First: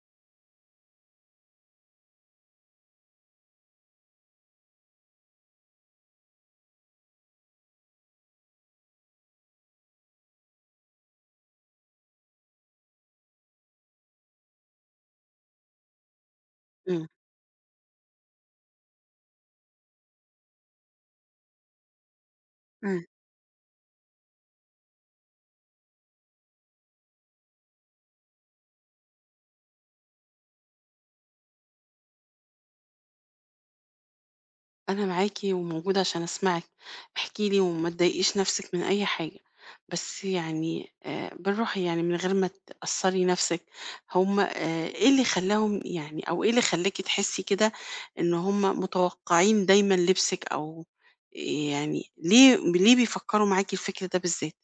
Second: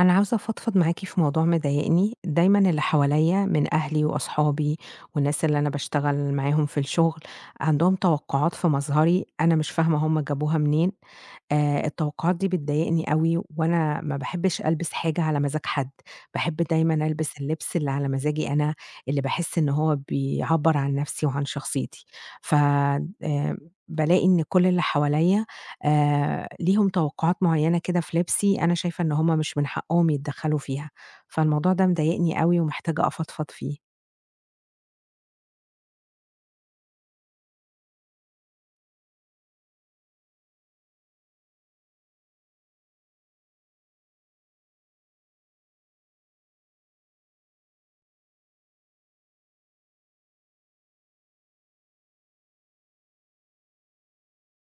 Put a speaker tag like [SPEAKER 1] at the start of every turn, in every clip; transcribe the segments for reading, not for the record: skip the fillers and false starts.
[SPEAKER 1] أنا عاوزة أفضفض معاكِ في موضوع مضايقني، دايمًا اللي حواليّا من أهلي وأصحابي والناس اللي أنا باشتغل معاهم في الشغل عندهم توقعات في مظهري. أنا مش فاهمة هم جابوها منين. التوقعات دي بتضايقني أوي، وأنا ما باحبش ألبس حاجة على مزاج حد، باحب دايمًا
[SPEAKER 2] إمم،
[SPEAKER 1] ألبس اللبس اللي على مزاجي أنا، اللي باحس إن هو بيعبّر عن نفسي وعن شخصيتي. ف
[SPEAKER 2] إمم،
[SPEAKER 1] بالاقي إن كل اللي حواليّا ليهم توقعات معيّنة كده في لبسي. أنا شايفة إن هُم مش من حقّهم يتدخّلوا فيها، فالموضوع ده مضايقني أوي ومحتاجة أفضفض فيه.
[SPEAKER 2] أنا معاكِ وموجودة عشان أسمعِك. احكي لي وما تضايقيش نفسِك من أي حاجة، بس يعني بالراحة يعني من غير ما تأثّري نفسِك. هُم إيه اللي خلاهم يعني أو إيه اللي خلاكِ تحسي كده إن هُم متوقعين دايمًا لبسِك أو يعني ليه بيفكّروا معاكِ الفكر ده بالذات؟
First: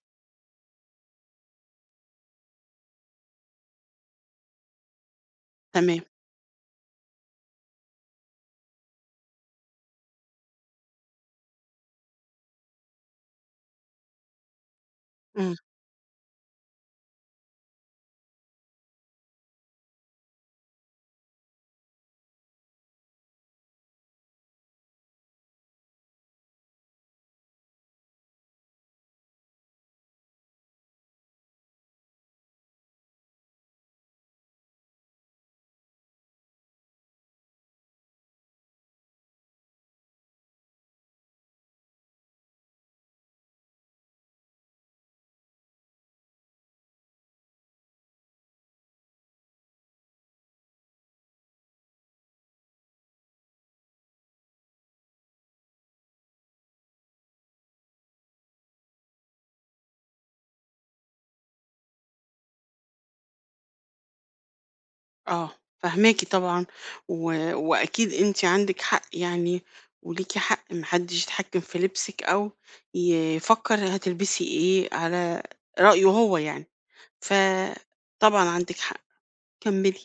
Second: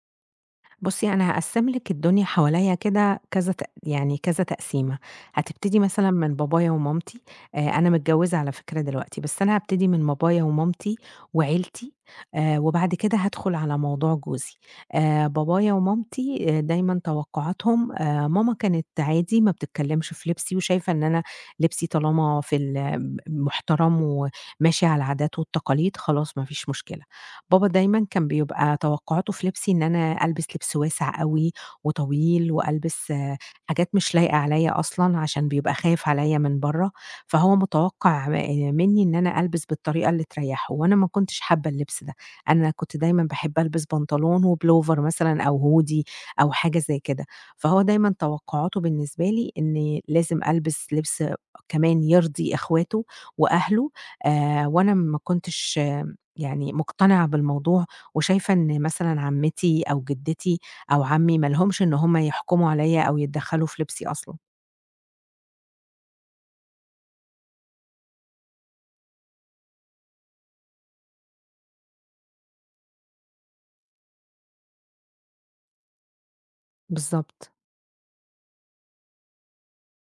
[SPEAKER 1] بُصّي، أنا هاقسّم لِك الدنيا حواليّا كده كذا يعني كذا تقسيمة. هتبتدي
[SPEAKER 2] تمام.
[SPEAKER 1] مثلًا من بابايا ومامتي. أنا متجوّزة على فكرة دلوقتي، بس أنا هابتدي من بابايا ومامتي وعيلتي. وبعد كده هادخل على موضوع جوزي.
[SPEAKER 2] إمم.
[SPEAKER 1] بابايا ومامتي دايمًا توقعاتهم. ماما كانت عادي ما بتتكلّمش في لبسي وشايفة إن أنا لبسي طالما في ال ب محترم وماشي على العادات والتقاليد، خلاص ما فيش مشكلة. بابا دايمًا كان بيبقى توقعاته في لبسي إن أنا ألبس لبس واسع أوي وطويل، وألبس حاجات مش لايقة عليَّ أصلًا، عشان بيبقى خايف عليَّ من برّه، فهو متوقع منّي إن أنا ألبس بالطريقة اللي تريّحه، وأنا ما كنتش حابة اللبس ده. أنا كنت دايمًا باحب ألبس بنطلون وبلوفر مثلًا أو هودي أو حاجة زي كده، فهو دايمًا توقعاته بالنسبة لي إني لازم ألبس لبس كمان يرضي إخواته وأهله. وأنا ما كنتش يعني مقتنعة بالموضوع، وشايفة إن مثلًا عمّتي أو جدتي أو عمي ما لهمش إن هُم يحكموا عليَّ أو يتدخلوا في لبسي أصلًا.
[SPEAKER 2] آه، فاهماكِ طبعًا، و وأكيد أنتِ عندِك حق يعني وليكِ حق، ما حدش يتحكم في لبسِك أو يفكر هتلبسي إيه على رأيه هو يعني.
[SPEAKER 1] بالضبط.
[SPEAKER 2] فطبعًا عندِك حق، كمّلي.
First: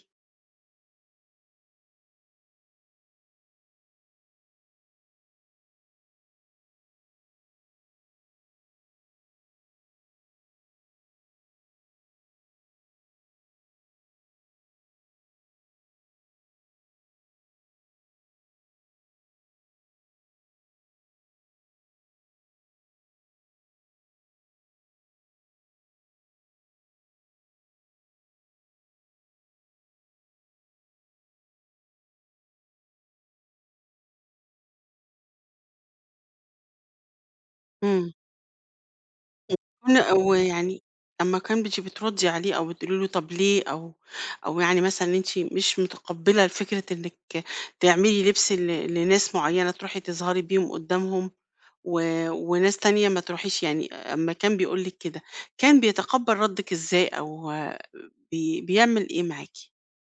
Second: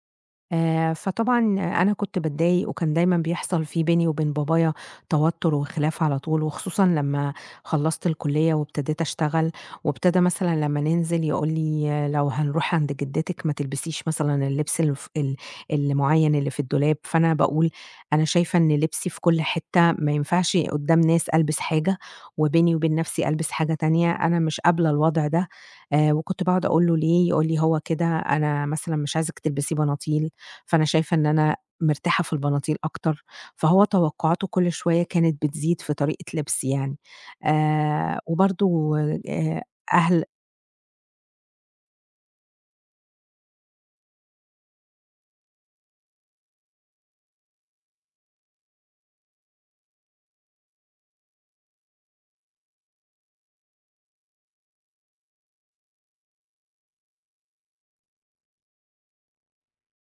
[SPEAKER 1] فطبعًا أنا كنت باتضايق، وكان دايمًا بيحصل في بيني وبين بابايا توتر وخلاف على طول، وخصوصًا لمّا خلّصت الكلية وابتديت أشتغل، وابتدى مثلًا لمّا ننزل يقول لي: "آه، لو هنروح عند جدتِك ما تلبسيش مثلًا اللبس الف ال المُعيّن اللي في الدولاب." فأنا باقول أنا شايفة إن لبسي في كل حتة، ما ينفعش قدّام ناس ألبس حاجة، وبيني وبين نفسي ألبس حاجة تانية. أنا مش قابلة الوضع ده. وكنت باقعد أقول له: "ليه؟" يقول لي: "هو كده، أنا مثلًا مش عايزِك تلبسي بناطيل." فأنا شايفة إن أنا مرتاحة في البناطيل أكتر، فهو توقعاته كل شوية كانت بتزيد في طريقة لبسي يعني.
[SPEAKER 2] إمم.
[SPEAKER 1] وبرضه آآ
[SPEAKER 2] كون
[SPEAKER 1] أهل
[SPEAKER 2] ويعني لمّا كان بتيجي بتردّي عليه أو بتقولي له طَب ليه أو يعني مثلًا أنتِ مش متقبّلة فكرة إنِّك تعملي لبس لناس معيّنة تروحي تظهري بيهم قدّامهم و وناس تانية ما تروحيش يعني أمّا كان بيقول لِك كده، كان بيتقبّل ردِّك إزاي أو بيعمل إيه معاكِ؟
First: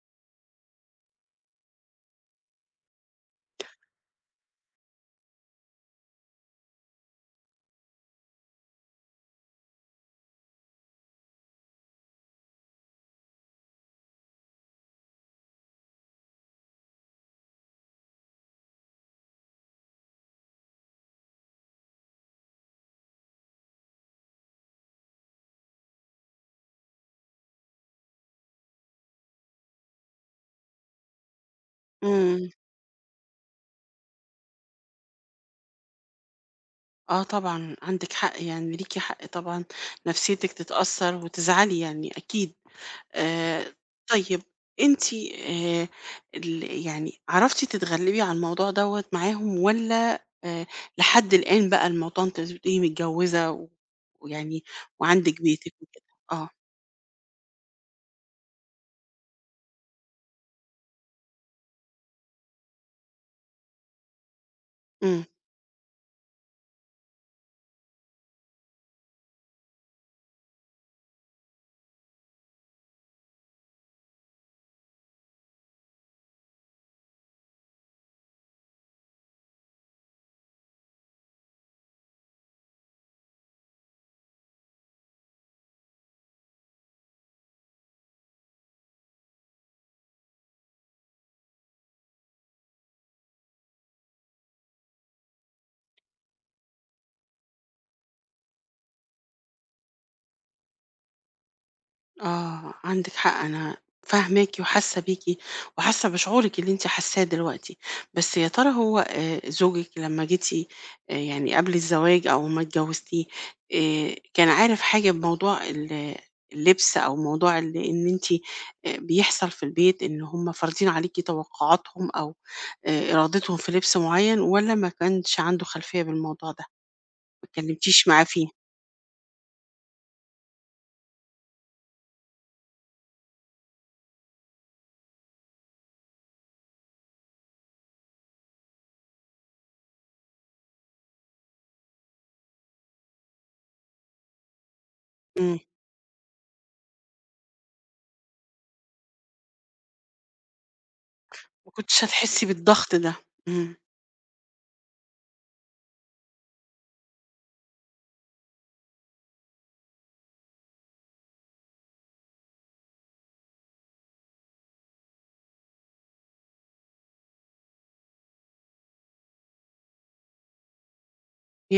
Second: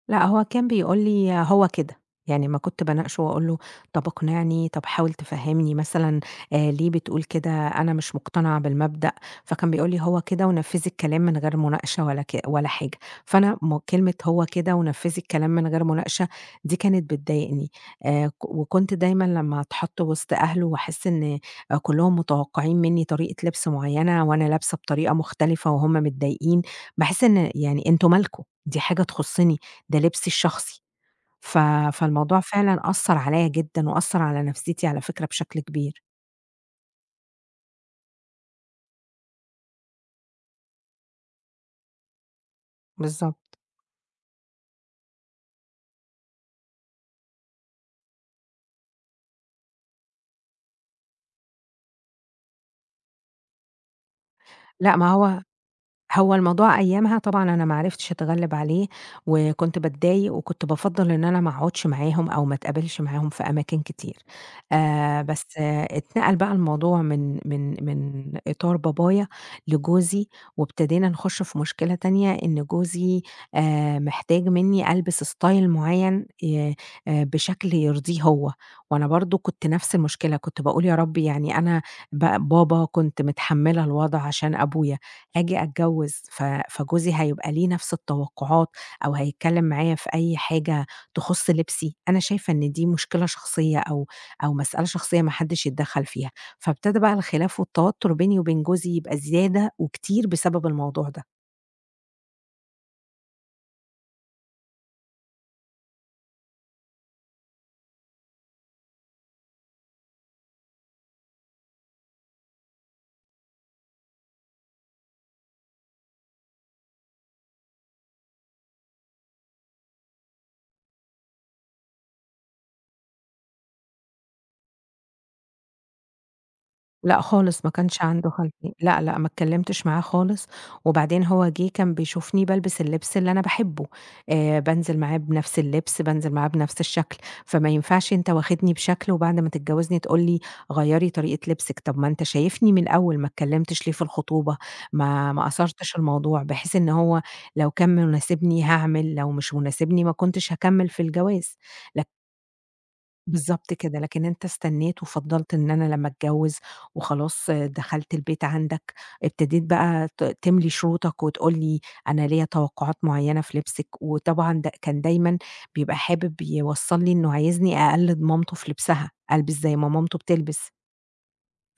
[SPEAKER 1] لأ، هو كان بيقول لي هو كده، يعني أمّا كنت باناقشه وأقول له طَب اقنعني، طَب حاول تفهّمني مثلًا ليه بتقول كده، أنا مش مقتنع بالمبدأ، فكان بيقول لي هو كده ونفّذي الكلام من غير مناقشة ولا حاجة، فأنا كلمة هو كده ونفّذي الكلام من غير مناقشة دي كانت بتضايقني. ك وكنت دايمًا لمّا أتحط وسط أهله وأحس إن كلّهم متوقعين مني طريقة لبس معيّنة وأنا لابسة بطريقة مختلفة وهُم متضايقين، باحس إن يعني أنتم مالكم، دي حاجة تخصّني، ده لبسي الشخصي. ف فالموضوع
[SPEAKER 2] إمم.
[SPEAKER 1] فعلًا أثّر عليَّ جدًا وأثّر على نفسيتي على فكرة بشكل كبير.
[SPEAKER 2] آه طبعًا، عندِك حق، يعني ليكِ حق طبعًا نفسيتِك تتأثّر وتزعلي يعني أكيد.
[SPEAKER 1] بالضبط.
[SPEAKER 2] آآ طيب أنتِ ال يعني عرفتِ تتغلّبي على الموضوع دوّة معاهم والّا لحد الآن بقى الموضوع أنتِ بتقولي متجوّزة ويعني
[SPEAKER 1] لأ، ما هو،
[SPEAKER 2] وعندِك بيتِك وكده؟
[SPEAKER 1] هو
[SPEAKER 2] آه.
[SPEAKER 1] الموضوع أيامها طبعًا أنا ما عرفتش أتغلّب عليه، وكنت باتضايق وكنت بافضّل إن أنا ما اقعدش معاهم أو ما اتقابلش معاهم في أماكن كتير.
[SPEAKER 2] إمم.
[SPEAKER 1] بس اتنقل بقى الموضوع من إطار بابايا لجوزي، وابتدينا نخش في مشكلة تانية إن جوزي محتاج منّي ألبس style معيّن ي بشكل يرضيه هو، وأنا برضه كنت نفس المشكلة، كنت باقول يا رب يعني أنا بابا كنت متحمّلة الوضع عشان أبويا، آجي أتجوّز، فجوزي هيبقى ليه نفس التوقعات أو هيتكلّم معايا في أي حاجة تخُص لبسي. أنا شايفة إن دي مشكلة شخصية أو مسألة شخصية ما حدّش يتدخّل فيها، فابتدى بقى الخلاف والتوتُّر بيني وبين جوزي يبقى زيادة وكتير بسبب الموضوع ده.
[SPEAKER 2] آه، عندِك حق، أنا فاهماكِ وحاسة بيكِ وحاسة بشعورِك اللي أنتِ حاساه دلوقتي، بس يا ترى هو زوجِك لمّا جيتِ يعني قبل الزواج أو ما اتجوزتيه، كان عارف حاجة بموضوع اللبس أو موضوع إن أنتِ بيحصل في البيت إن هم فارضين عليكِ توقعاتهم أو إرادتهم في لبس معيّن والّا ما كانش عنده خلفية بالموضوع ده؟
[SPEAKER 1] لأ
[SPEAKER 2] ما
[SPEAKER 1] خالص، ما كانش
[SPEAKER 2] اتكلمتيش معاه
[SPEAKER 1] عنده
[SPEAKER 2] فيه؟
[SPEAKER 1] خلفية، لأ، لأ، ما اتكلمتش معاه خالص. وبعدين هو جه كان بيشوفني بالبس اللبس اللي أنا باحبه. بانزل معاه بنفس اللبس، بانزل معاه بنفس الشكل. فما ينفعش أنت واخدني بشكل وبعد ما تتجوزني تقول لي غيّري طريقة لبسِك. طب ما أنت شايفني من الأول، ما اتكلمتش ليه في الخطوبة، ما
[SPEAKER 2] إمم،
[SPEAKER 1] أثرتش الموضوع، بحيث إن هو لو كان مناسبني هاعمل، لو مش مناسبني ما كنتش هاكمل في الجواز.
[SPEAKER 2] ما كنتيش هتحسي بالضغط ده.
[SPEAKER 1] بالضبط
[SPEAKER 2] إمم.
[SPEAKER 1] كده، لكن أنت استنّيت وفضّلت إن أنا لمّا أتجوّز وخلاص دخلت البيت عندك، ابتديت بقى تملي شروطك وتقول لي أنا ليّا توقعات معيّنة في لبسِك. وطبعًا كان دايمًا بيبقى حابب يوصّل لي إنه عايزني أقلِّد مامته في لبسها، ألبس زي ما مامته بتلبس.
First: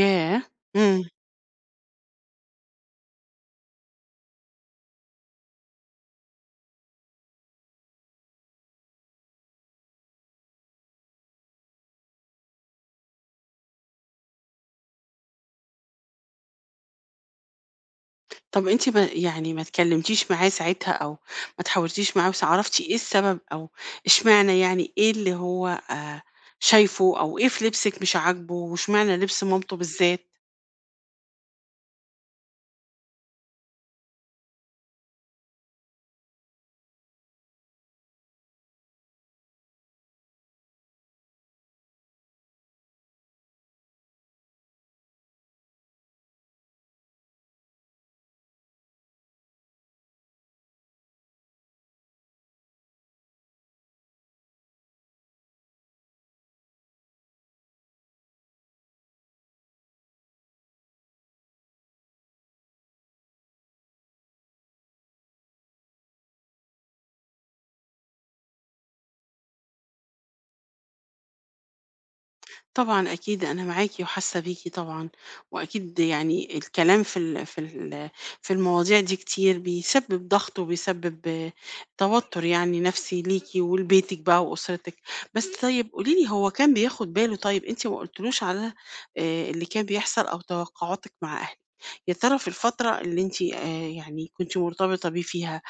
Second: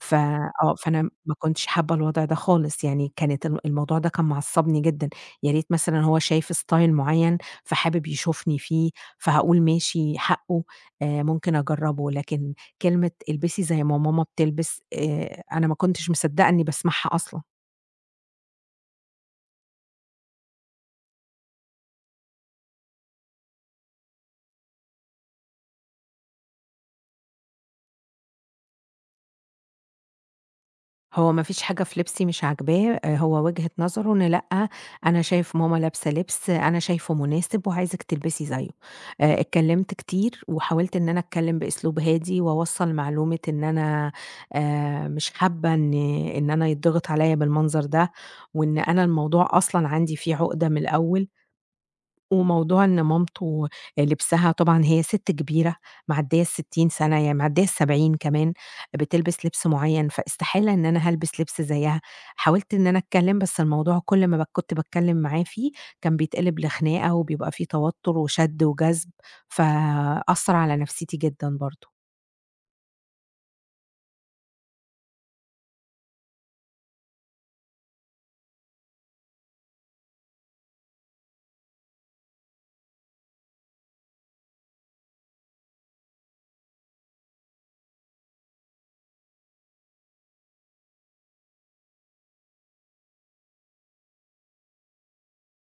[SPEAKER 1] ف آه،
[SPEAKER 2] إمم.
[SPEAKER 1] فأنا ما كنتش حابة الوضع ده خالص، يعني كانت الموضوع ده كان معصّبني جدًا. يا ريت مثلًا هو شايف style معيّن فحابب يشوفني فيه، فهاقول ماشي حقه، ممكن أجرّبه، لكن كلمة البسي زي ما ماما بتلبس، أنا ما كنتش مصدّقة إني باسمعها أصلًا.
[SPEAKER 2] طَب أنتِ ما يعني ما اتكلمتيش معاه ساعتها أو ما اتحاورتيش معاه عرفتِ إيه السبب أو إشمعنى يعني إيه اللي هو شايفه أو إيه في لبسِك مش عاجبه وإشمعنى لبس مامته بالذات؟
[SPEAKER 1] هو ما فيش حاجة في لبسي مش عاجباه، هو وجهة نظره إن لأ، أنا شايف ماما لابسة لبس أنا شايفه مناسب وعايزِك تلبسي زيه. اتكلمت كتير وحاولت إن أنا أتكلم بأسلوب هادي وأوصّل معلومة إن أنا مش حابة إن أنا يتضغط عليّا بالمنظر ده، وإن أنا الموضوع أصلًا عندي فيه عقدة من الأول. وموضوع إن مامته لبسها، طبعًا هي سِت كبيرة معديّة ال60 سَنة، يعني معديّة ال70 كمان، بتلبس لبس معيّن، فاستحالة إن أنا هالبس لبس زيّها. حاولت إن أنا أتكلّم، بس الموضوع كل ما كنت باتكلّم معاه فيه كان بيتقلب لخناقة، وبيبقى في توتُّر وشَد وجذب، فأثّر على نفسيتي جدًا برضه.
[SPEAKER 2] طبعًا أكيد أنا معاكِ وحاسة بيكِ طبعًا، وأكيد يعني الكلام في المواضيع دي كتير بيسبب ضغط وبيسبب توتر يعني نفسي ليكِ ولبيتِك بقى وأسرتِك. بس طيب قولي لي هو كان بياخد باله طيب أنتِ ما قلتلوش على اللي كان بيحصل أو توقعاتِك مع أهلِك، يا ترى في الفترة اللي أنتِ يعني كنتِ مرتبطة بيه فيها،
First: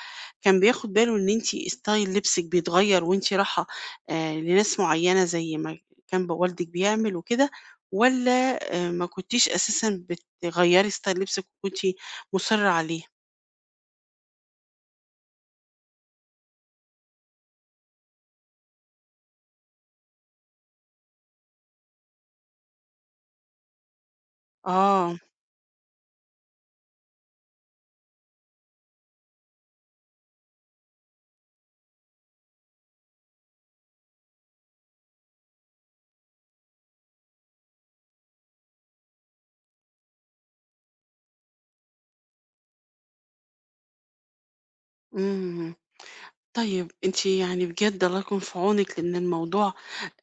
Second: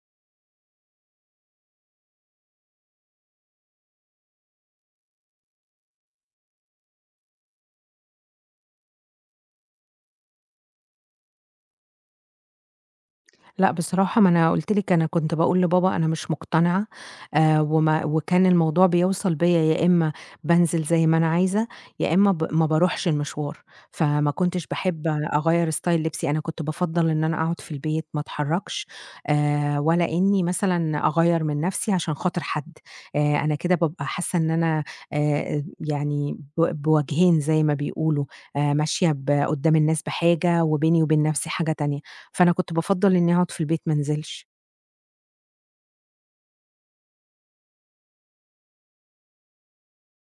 [SPEAKER 2] كان بياخد باله إن أنتِ ستايل لبسِك بيتغير وأنتِ رايحة لناس معينة زي ما كان والدِك بيعمل وكده، والّا ما كنتيش أساسًا بتغيّري ستايل لبسِك وكنتِ مُصرّة عليه؟
[SPEAKER 1] لأ بصراحة، ما أنا قُلت لِك أنا كنت باقول لبابا أنا مش مقتنعة، وما وكان الموضوع بيوصل بيّا يا إمّا بانزل زي ما أنا عايزة، يا إمّا ما باروحش المشوار، فما كنتش باحب
[SPEAKER 2] آه.
[SPEAKER 1] أغيّر style لبسي. أنا كنت بافضّل إن أنا أقعد في البيت ما اتحرّكش، ولا إنّي مثلًا أغيّر من نَفْسي عشان خاطر حد. أنا كده بابقى حاسّة إن أنا يعني بوجهين زي ما بيقولوا، ماشية قُدّام الناس بحاجة وبيني وبين نَفْسي حاجة تانية. فأنا كنت بافضّل إنّي أقعد في البيت ما انزلش.
[SPEAKER 2] إمم. طيب أنتِ يعني بجد الله يكون في عونِك، لإن الموضوع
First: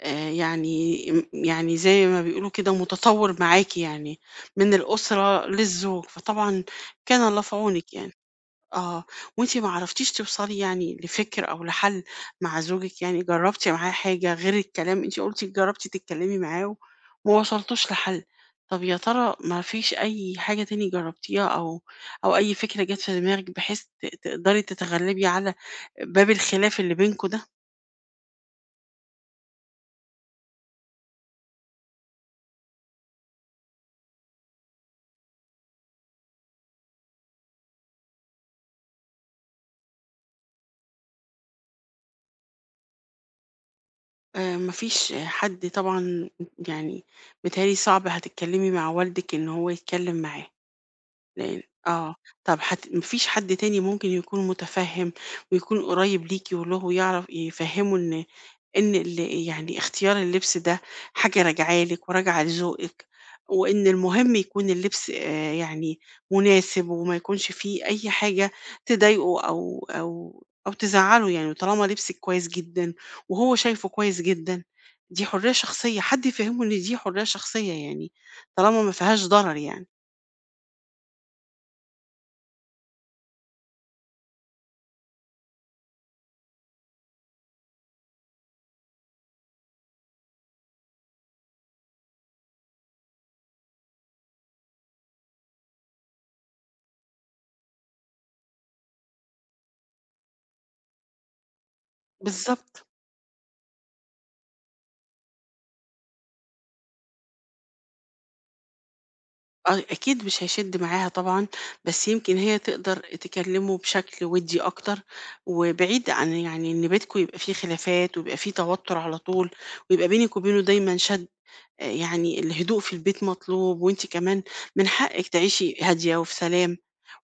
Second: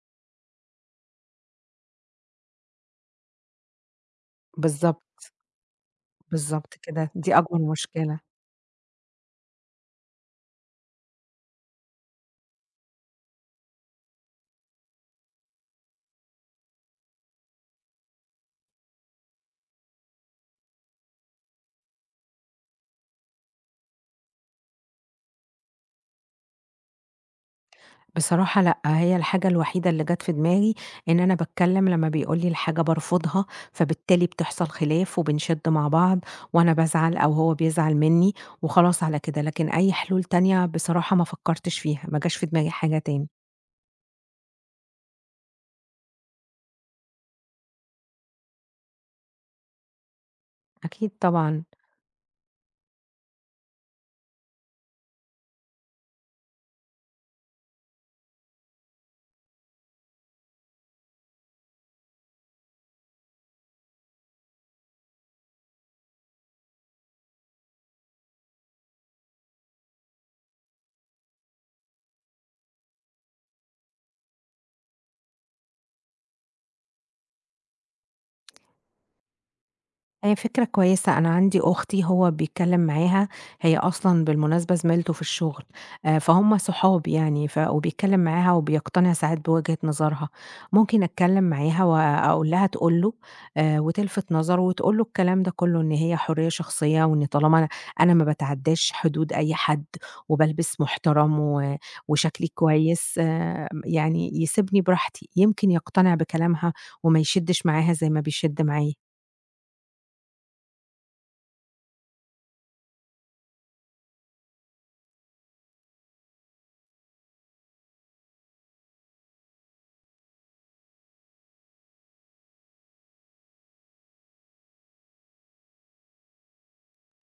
[SPEAKER 2] يعني يعني زي ما بيقولوا كده متطوّر معاكِ يعني، من
[SPEAKER 1] بالضبط،
[SPEAKER 2] الأسرة للزوج، فطبعًا
[SPEAKER 1] بالضبط كده،
[SPEAKER 2] كان
[SPEAKER 1] دي
[SPEAKER 2] الله في
[SPEAKER 1] أكبر
[SPEAKER 2] عونِك يعني.
[SPEAKER 1] مشكلة.
[SPEAKER 2] آه، وأنتِ ما عرفتيش توصلي يعني لفكر أو لحل مع زوجِك، يعني جرّبتِ معاه حاجة غير الكلام، أنتِ قلتِ جرّبتِ تتكلمي معاه وما وصلتوش لحل. طب يا ترى ما فيش أي حاجة تاني جرّبتيها أو أي فكرة جات في دماغِك بحيث تقدري تتغلبي على باب الخلاف اللي بينكم ده؟
[SPEAKER 1] بصراحة لأ، هي الحاجة الوحيدة اللي جات في دماغي إن أنا باتكلّم لمّا بيقول لي الحاجة بارفضها، فبالتالي بتحصل خلاف وبنشِد مع بعض وأنا بازعل أو هو بيزعل منّي وخلاص على كده. لكن أي حلول تانية بصراحة ما فكّرتش فيها، ما جاش في دماغي حاجة تاني.
[SPEAKER 2] ما فيش حد طبعًا يعني متهيأ لي صعب هتتكلمي مع والدِك إن هو يتكلم معاه.
[SPEAKER 1] أكيد
[SPEAKER 2] لأن
[SPEAKER 1] طبعًا.
[SPEAKER 2] طب ما فيش حد تاني ممكن يكون متفهم ويكون قريب ليكِ واللي هو يعرف يفهمه إن يعني اختيار اللبس ده حاجة راجعة لِك وراجعة لذوقِك، وإن المهم يكون اللبس يعني مناسب وما يكونش فيه أي حاجة تضايقه أو أو تزعّله يعني، وطالما لبسِك كويس جدًا وهو شايفه كويس جدًا، دي حرية شخصية، حد يفهمه إن دي حرية شخصية يعني، طالما ما فيهاش ضرر يعني.
[SPEAKER 1] هي فكرة كويسة، أنا عندي أختي هو بيتكلّم معاها، هي أصلًا بالمناسبة زميلته في الشغل. فهُم صحاب يعني، وبيتكلّم معاها وبيقتنع ساعات بوجهة نظرها. ممكن أتكلّم معاها وأقول لها تقول له، وتلفت نظره وتقول له الكلام ده كُلّه إن هي حرية شخصية، وإن طالما أنا ما باتعدّاش حدود أي حد وبالبس محترم وشكلي
[SPEAKER 2] بالضبط.
[SPEAKER 1] كويس، يعني يسيبني براحتي، يمكن يقتنع بكلامها وما يشدّش معاها زي ما بيشِد معايا.
[SPEAKER 2] آه، أكيد مش هيشد معاها طبعًا، بس يمكن هي تقدر تكلمه بشكل ودي أكتر، وبعيد عن يعني إن بينكم يبقى فيه خلافات ويبقى فيه توتر على طول، ويبقى بينِك وبينه دايمًا شد. يعني الهدوء في البيت مطلوب، وأنتِ كمان من حقِك تعيشي هادية وفي سلام.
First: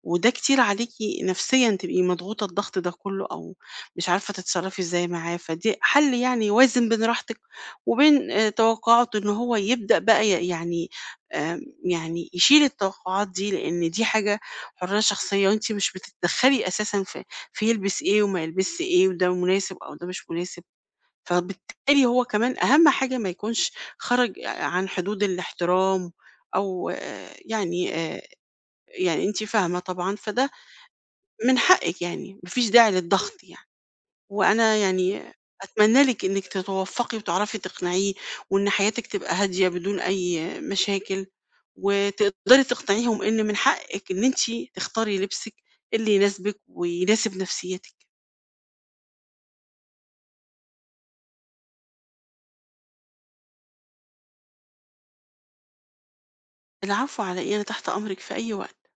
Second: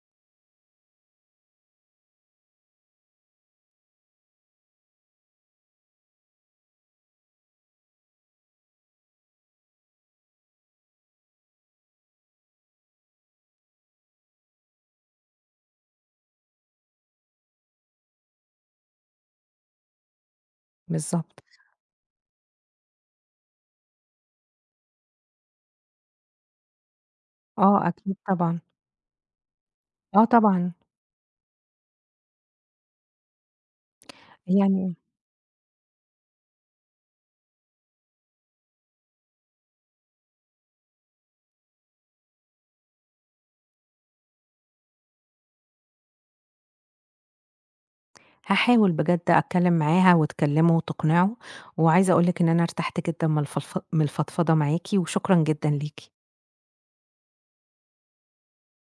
[SPEAKER 2] وده كتير عليكِ نفسيًا تبقي مضغوطة الضغط ده كله أو مش عارفة تتصرّفي إزاي معاه. فدي حل يعني يوازن بين راحتِك وبين توقعات إن هو يبدأ بقى يعني يعني يشيل التوقعات دي، لإن دي حاجة حرية شخصية وأنتِ مش بتتدخّلي أساسًا في يلبس إيه وما يلبسش إيه وده مناسب أو ده مش مناسب.
[SPEAKER 1] بالضبط.
[SPEAKER 2] فبالتالي هو كمان أهم حاجة ما يكونش خرج عن حدود الاحترام أو آه،
[SPEAKER 1] آه
[SPEAKER 2] يعني
[SPEAKER 1] أكيد
[SPEAKER 2] آآ
[SPEAKER 1] طبعًا.
[SPEAKER 2] يعني أنتِ فاهمة طبعًا.
[SPEAKER 1] آه
[SPEAKER 2] فده
[SPEAKER 1] طبعًا،
[SPEAKER 2] من حقِّك يعني، ما فيش داعي للضغط يعني، وأنا
[SPEAKER 1] يعني
[SPEAKER 2] يعني أتمنى لِك إنِّك تتوفّقي وتعرفي تقنعيه، وإن حياتِك تبقى هادية بدون أي مشاكل، وتقدري تقنعيهم إن من حقِّك إن أنتِ تختاري لبسِك اللي يناسبِك ويناسب نفسيتِك.
[SPEAKER 1] هاحاول بجد أتكلّم معاها وتكلّمه وتقنعه، وعايزة أقول لِك إن أنا ارتحت جدًا من الفضفضة معاكِ، وشكرًا جدًا ليكِ.
[SPEAKER 2] العفو على إيه، أنا تحت أمرِك في أي وقت.